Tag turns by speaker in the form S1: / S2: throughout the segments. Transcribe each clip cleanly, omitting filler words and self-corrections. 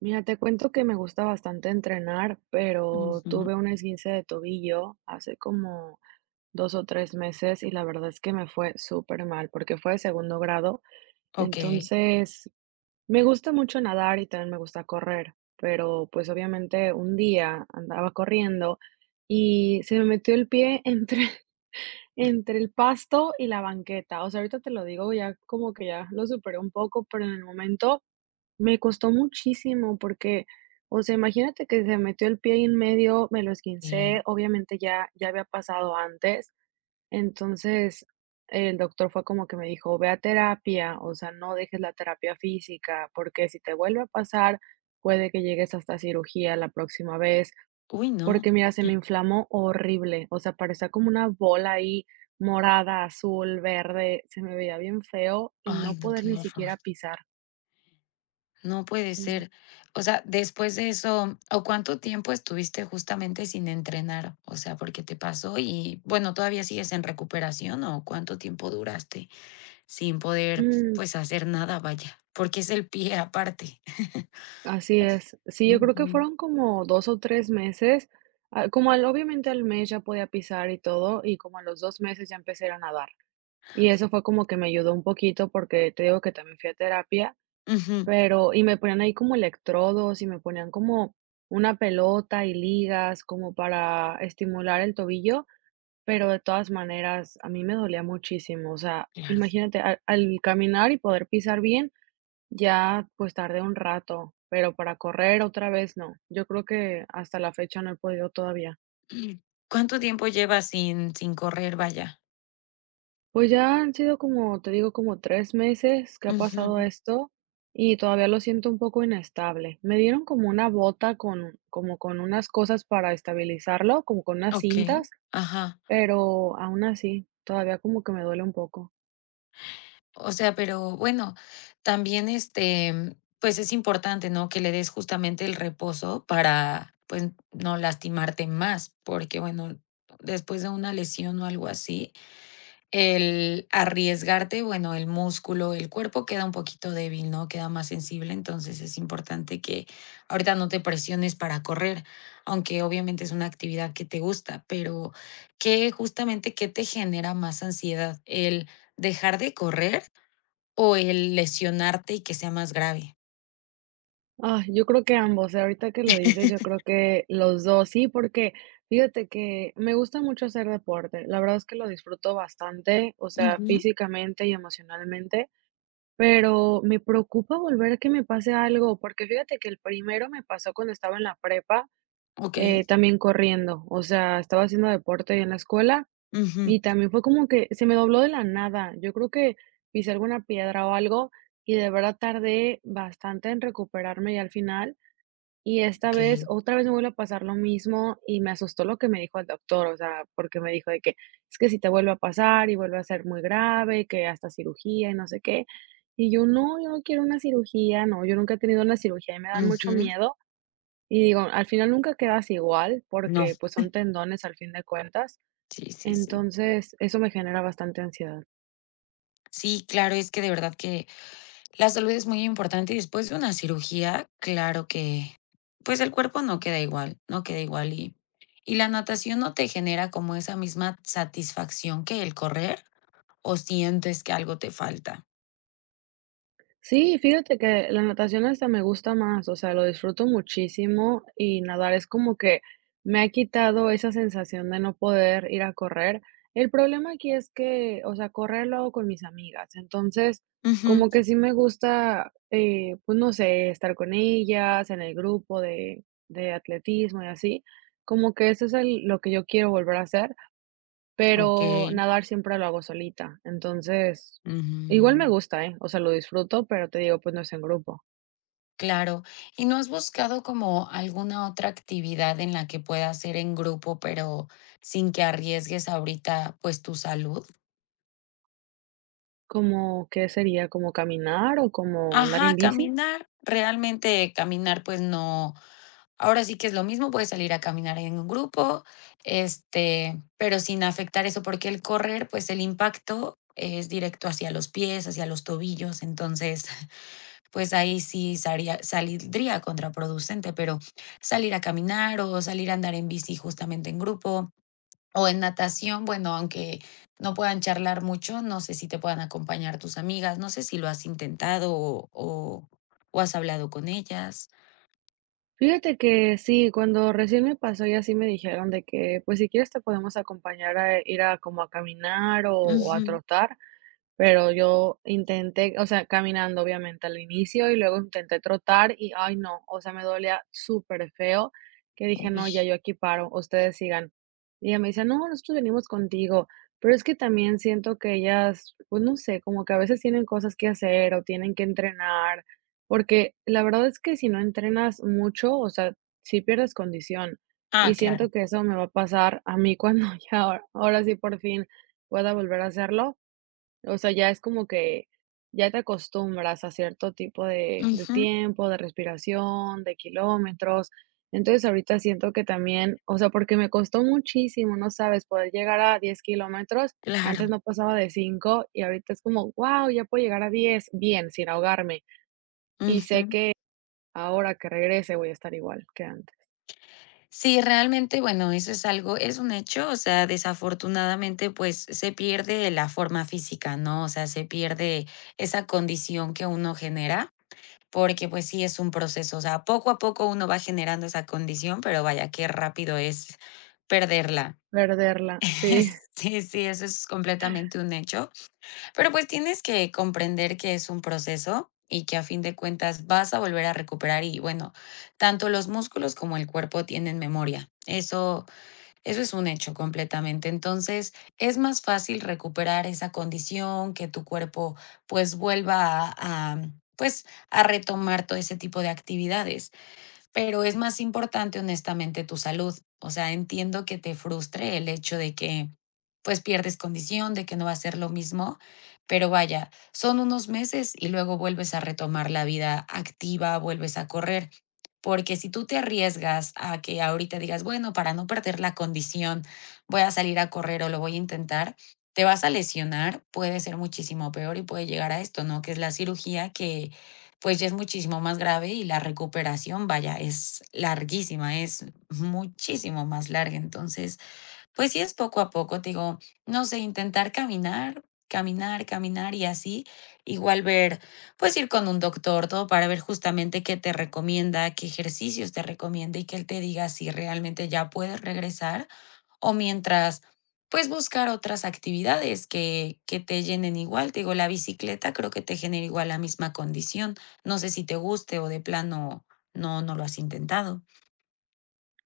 S1: Mira, te cuento que me gusta bastante entrenar, pero
S2: Ujú,
S1: tuve un esguince de tobillo hace como 2 o 3 meses y la verdad es que me fue súper mal porque fue de segundo grado.
S2: okey,
S1: Entonces, me gusta mucho nadar y también me gusta correr, pero pues obviamente un día andaba corriendo y se me metió el pie entre, entre el pasto y la banqueta. O sea, ahorita te lo digo ya como que ya lo superé un poco, pero en el momento me costó muchísimo porque, o sea, imagínate que se metió el pie ahí en medio, me lo esguincé,
S2: bien.
S1: obviamente ya había pasado antes, entonces el doctor fue como que me dijo: "Ve a terapia, o sea, no dejes la terapia física, porque si te vuelve a pasar, puede que llegues hasta cirugía la próxima vez",
S2: Uy, no.
S1: porque mira, se me inflamó horrible, o sea, parecía como una bola ahí morada, azul, verde, se me veía bien feo y
S2: Ay,
S1: no
S2: no,
S1: poder
S2: qué
S1: ni
S2: horror.
S1: siquiera pisar.
S2: No puede
S1: Sí.
S2: ser. O sea, después de eso, ¿o cuánto tiempo estuviste justamente sin entrenar? O sea, porque te pasó y, bueno, ¿todavía sigues en recuperación o cuánto tiempo duraste sin poder,
S1: Mm.
S2: pues, hacer nada, vaya? Porque es el pie aparte.
S1: Así es. Sí, yo creo que
S2: Ujú,
S1: fueron como 2 o 3 meses. Ah, como al obviamente al mes ya podía pisar y todo, y como a los 2 meses ya empecé a ir a nadar. Y eso fue como que me ayudó un poquito porque te digo que también fui a terapia,
S2: ujú,
S1: y me ponían ahí como electrodos y me ponían como una pelota y ligas como para estimular el tobillo, pero de todas maneras a mí me dolía muchísimo. O sea,
S2: claro.
S1: imagínate, al caminar y poder pisar bien, ya, pues tardé un rato, pero para correr otra vez no. Yo creo que hasta la fecha no he podido todavía.
S2: Mm. ¿Cuánto tiempo llevas sin correr, vaya?
S1: Pues ya han sido como, te digo, como 3 meses que ha
S2: Ujú,
S1: pasado esto y todavía lo siento un poco inestable. Me dieron como una bota con, como con unas cosas para estabilizarlo, como con unas
S2: okey,
S1: cintas,
S2: ajá.
S1: pero aún así, todavía como que me duele un poco.
S2: O sea, pero bueno, también, este, pues, es importante, ¿no?, que le des justamente el reposo para, pues, no lastimarte más, porque, bueno, después de una lesión o algo así, el arriesgarte, bueno, el músculo, el cuerpo queda un poquito débil, ¿no?, queda más sensible, entonces es importante que ahorita no te presiones para correr, aunque obviamente es una actividad que te gusta, pero, ¿que justamente qué te genera más ansiedad? ¿El dejar de correr o el lesionarte y que sea más grave?
S1: Ah, yo creo que ambos, ahorita que lo dices, yo creo que los 2 sí, porque fíjate que me gusta mucho hacer deporte, la verdad es que lo disfruto bastante, o sea,
S2: Ujú,
S1: físicamente y emocionalmente, pero me preocupa volver a que me pase algo, porque fíjate que el primero me pasó cuando estaba en la prepa,
S2: okey,
S1: también corriendo, o sea, estaba haciendo deporte en la escuela
S2: ujú,
S1: y también fue como que se me dobló de la nada, yo creo que pisé alguna piedra o algo y de verdad tardé bastante en recuperarme y al final y esta vez,
S2: okey,
S1: otra vez me vuelve a pasar lo mismo y me asustó lo que me dijo el doctor, o sea, porque me dijo de que es que si te vuelve a pasar y vuelve a ser muy grave, que hasta cirugía y no sé qué. Y yo no quiero una cirugía, no, yo nunca he tenido una cirugía y me dan mucho
S2: ujú.
S1: miedo. Y digo, al final nunca quedas igual
S2: No,
S1: porque pues son tendones al fin de cuentas.
S2: sí, sí, sí.
S1: Entonces, eso me genera bastante ansiedad.
S2: Sí, claro, es que de verdad que la salud es muy importante y después de una cirugía, claro que, pues, el cuerpo no queda igual, no queda igual y la natación no te genera como esa misma satisfacción que el correr, ¿o sientes que algo te falta?
S1: Sí, fíjate que la natación hasta me gusta más, o sea, lo disfruto muchísimo y nadar es como que me ha quitado esa sensación de no poder ir a correr. El problema aquí es que, o sea, correr lo hago con mis amigas, entonces
S2: Ujú,
S1: como que sí me gusta, pues no sé, estar con ellas en el grupo de atletismo y así, como que eso es lo que yo quiero volver a hacer. Pero
S2: okey,
S1: nadar siempre lo hago solita, entonces, igual me
S2: ujú.
S1: gusta, ¿eh? O sea, lo disfruto, pero te digo, pues no es en grupo.
S2: Claro. ¿Y no has buscado como alguna otra actividad en la que puedas ir en grupo, pero sin que arriesgues ahorita, pues, tu salud?
S1: ¿Cómo qué sería? ¿Como caminar o como andar en
S2: Ajá,
S1: bici?
S2: caminar. Realmente caminar, pues no, ahora sí que es lo mismo, puedes salir a caminar en un grupo, este, pero sin afectar eso, porque el correr, pues el impacto es directo hacia los pies, hacia los tobillos, entonces pues ahí sí saldría contraproducente, pero salir a caminar o salir a andar en bici justamente en grupo o en natación, bueno, aunque no puedan charlar mucho, no sé si te puedan acompañar tus amigas, no sé si lo has intentado o has hablado con ellas.
S1: Fíjate que sí, cuando recién me pasó y así me dijeron de que, pues si quieres te podemos acompañar a ir a como a caminar o a
S2: Ujú,
S1: trotar. Pero yo intenté, o sea, caminando, obviamente, al inicio, y luego intenté trotar y, ay, no, o sea, me dolía súper feo que dije:
S2: uy,
S1: "No, ya yo aquí paro, ustedes sigan". Y ella me dice: "No, nosotros venimos contigo". Pero es que también siento que ellas, pues, no sé, como que a veces tienen cosas que hacer o tienen que entrenar, porque la verdad es que si no entrenas mucho, o sea, sí pierdes condición, y
S2: ah,
S1: siento
S2: claro,
S1: que eso me va a pasar a mí cuando ya ahora sí por fin pueda volver a hacerlo, o sea, ya es como que ya te acostumbras a cierto tipo de
S2: ujú,
S1: tiempo, de respiración, de kilómetros. Entonces, ahorita siento que también, o sea, porque me costó muchísimo, no sabes, poder llegar a 10 kilómetros.
S2: claro,
S1: Antes no pasaba de 5 y ahorita es como, guau, ya puedo llegar a 10 bien, sin ahogarme. Y sé
S2: ujú.
S1: que ahora que regrese voy a estar igual que antes.
S2: Sí, realmente, bueno, eso es algo, es un hecho, o sea, desafortunadamente, pues, se pierde la forma física, ¿no? O sea, se pierde esa condición que uno genera, porque, pues, sí es un proceso, o sea, poco a poco uno va generando esa condición, pero vaya, qué rápido es perderla.
S1: Perderla, sí.
S2: Sí, sí, eso es completamente un hecho, pero, pues, tienes que comprender que es un proceso y que a fin de cuentas vas a volver a recuperar y, bueno, tanto los músculos como el cuerpo tienen memoria. Eso es un hecho completamente. Entonces, es más fácil recuperar esa condición, que tu cuerpo pues vuelva a, pues a retomar todo ese tipo de actividades. Pero es más importante, honestamente, tu salud. O sea, entiendo que te frustre el hecho de que, pues, pierdes condición, de que no va a ser lo mismo, pero vaya, son unos meses y luego vuelves a retomar la vida activa, vuelves a correr. Porque si tú te arriesgas a que ahorita digas, bueno, para no perder la condición, voy a salir a correr o lo voy a intentar, te vas a lesionar, puede ser muchísimo peor y puede llegar a esto, ¿no? Que es la cirugía que pues ya es muchísimo más grave y la recuperación, vaya, es larguísima, es muchísimo más larga. Entonces, pues sí es poco a poco, te digo, no sé, intentar caminar, caminar, caminar y así, igual ver, pues ir con un doctor, todo para ver justamente qué te recomienda, qué ejercicios te recomienda y que él te diga si realmente ya puedes regresar o mientras, pues, buscar otras actividades que te llenen igual. Te digo, la bicicleta creo que te genera igual la misma condición. No sé si te guste o de plano no, no lo has intentado.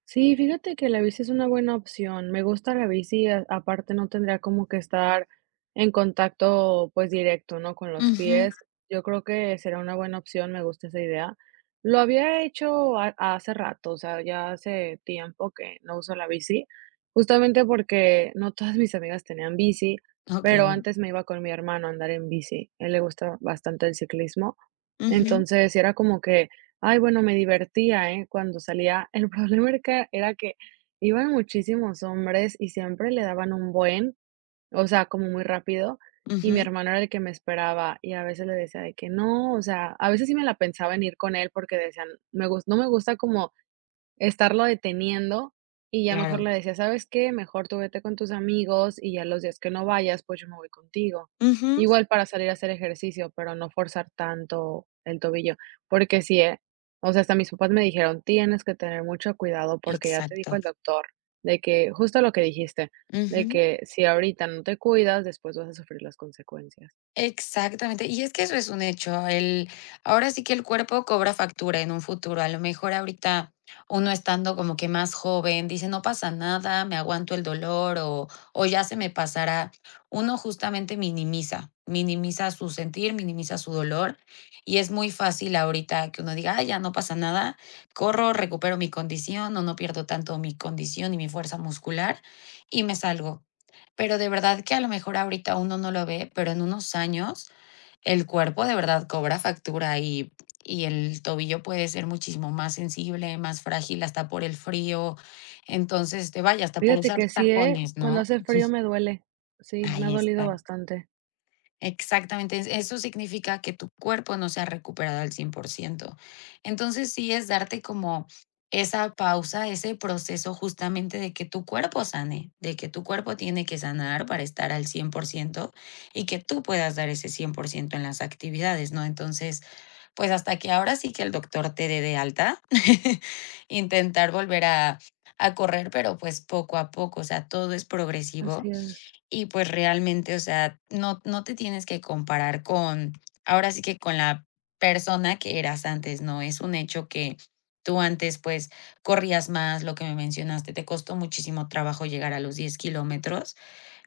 S1: Sí, fíjate que la bici es una buena opción. Me gusta la bici, aparte no tendría como que estar en contacto pues directo, ¿no? Con los
S2: Ujú,
S1: pies. Yo creo que será una buena opción, me gusta esa idea. Lo había hecho hace rato, o sea, ya hace tiempo que no uso la bici, justamente porque no todas mis amigas tenían bici, pero
S2: okey.
S1: antes me iba con mi hermano a andar en bici. A él le gusta bastante el ciclismo.
S2: Ujú,
S1: Entonces, era como que ay, bueno, me divertía, ¿eh? Cuando salía, el problema era que iban muchísimos hombres y siempre le daban un buen, o sea, como muy rápido, y mi
S2: ujú,
S1: hermano era el que me esperaba, y a veces le decía de que no, o sea, a veces sí me la pensaba en ir con él porque decían, me gus no me gusta como estarlo deteniendo y ya mejor
S2: claro.
S1: le decía, ¿sabes qué? Mejor tú vete con tus amigos y ya los días que no vayas, pues yo me voy contigo.
S2: Ujú,
S1: Igual para salir a hacer ejercicio, pero no forzar tanto el tobillo, porque sí, o sea, hasta mis papás me dijeron, tienes que tener mucho cuidado porque ya te dijo
S2: exacto.
S1: el doctor de que, justo lo que dijiste, de
S2: Ujú.
S1: que si ahorita no te cuidas, después vas a sufrir las consecuencias.
S2: Exactamente, y es que eso es un hecho, el ahora sí que el cuerpo cobra factura en un futuro, a lo mejor ahorita uno estando como que más joven, dice: "No pasa nada, me aguanto el dolor o ya se me pasará". Uno justamente minimiza, minimiza su sentir, minimiza su dolor, y es muy fácil ahorita que uno diga: "Ay, ya no pasa nada, corro, recupero mi condición o no pierdo tanto mi condición y mi fuerza muscular y me salgo". Pero de verdad que a lo mejor ahorita uno no lo ve, pero en unos años el cuerpo de verdad cobra factura y el tobillo puede ser muchísimo más sensible, más frágil, hasta por el frío. Entonces, te vaya, hasta por
S1: Fíjate
S2: usar
S1: que sí,
S2: tacones,
S1: cuando
S2: ¿no?
S1: hace frío me duele, sí, me ha
S2: Ahí
S1: dolido
S2: está.
S1: bastante,
S2: Exactamente, eso significa que tu cuerpo no se ha recuperado al 100%. Entonces sí es darte como esa pausa, ese proceso justamente de que tu cuerpo sane, de que tu cuerpo tiene que sanar para estar al 100% y que tú puedas dar ese 100% en las actividades, ¿no? Entonces, pues hasta que ahora sí que el doctor te dé de alta, intentar volver a correr, pero pues poco a poco, o sea, todo es progresivo
S1: así es,
S2: y pues realmente, o sea, no te tienes que comparar con, ahora sí que con la persona que eras antes, ¿no? Es un hecho que tú antes, pues, corrías más, lo que me mencionaste, te costó muchísimo trabajo llegar a los 10 kilómetros,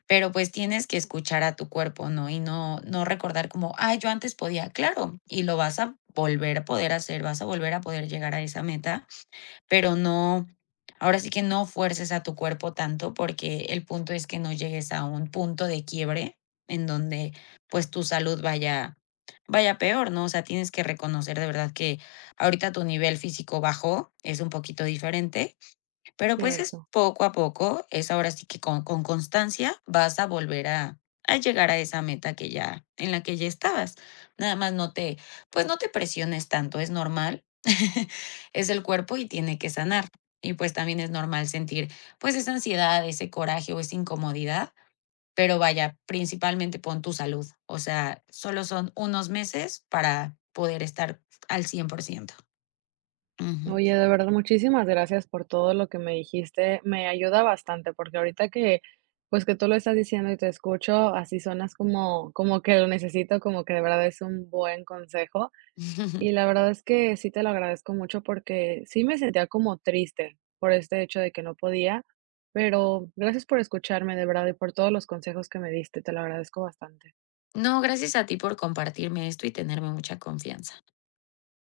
S2: pero, pues, tienes que escuchar a tu cuerpo, ¿no? Y no recordar como: "Ay, yo antes podía". Claro, y lo vas a volver a poder hacer, vas a volver a poder llegar a esa meta, pero no, ahora sí que no fuerces a tu cuerpo tanto porque el punto es que no llegues a un punto de quiebre en donde pues tu salud vaya peor, ¿no? O sea, tienes que reconocer de verdad que ahorita tu nivel físico bajó, es un poquito diferente, pero pues es
S1: cierto.
S2: poco a poco, es ahora sí que con constancia vas a volver a llegar a esa meta que ya, en la que ya estabas. Nada más no te, pues no te presiones tanto, es normal. Es el cuerpo y tiene que sanar. Y pues también es normal sentir pues esa ansiedad, ese coraje o esa incomodidad. Pero vaya, principalmente pon tu salud. O sea, solo son unos meses para poder estar al 100%. Ujú.
S1: Oye, de verdad, muchísimas gracias por todo lo que me dijiste. Me ayuda bastante, porque ahorita que, pues que tú lo estás diciendo y te escucho, así sonas como que lo necesito, como que de verdad es un buen consejo. Y la verdad es que sí te lo agradezco mucho porque sí me sentía como triste por este hecho de que no podía, pero gracias por escucharme, de verdad, y por todos los consejos que me diste. Te lo agradezco bastante.
S2: No, gracias a ti por compartirme esto y tenerme mucha confianza.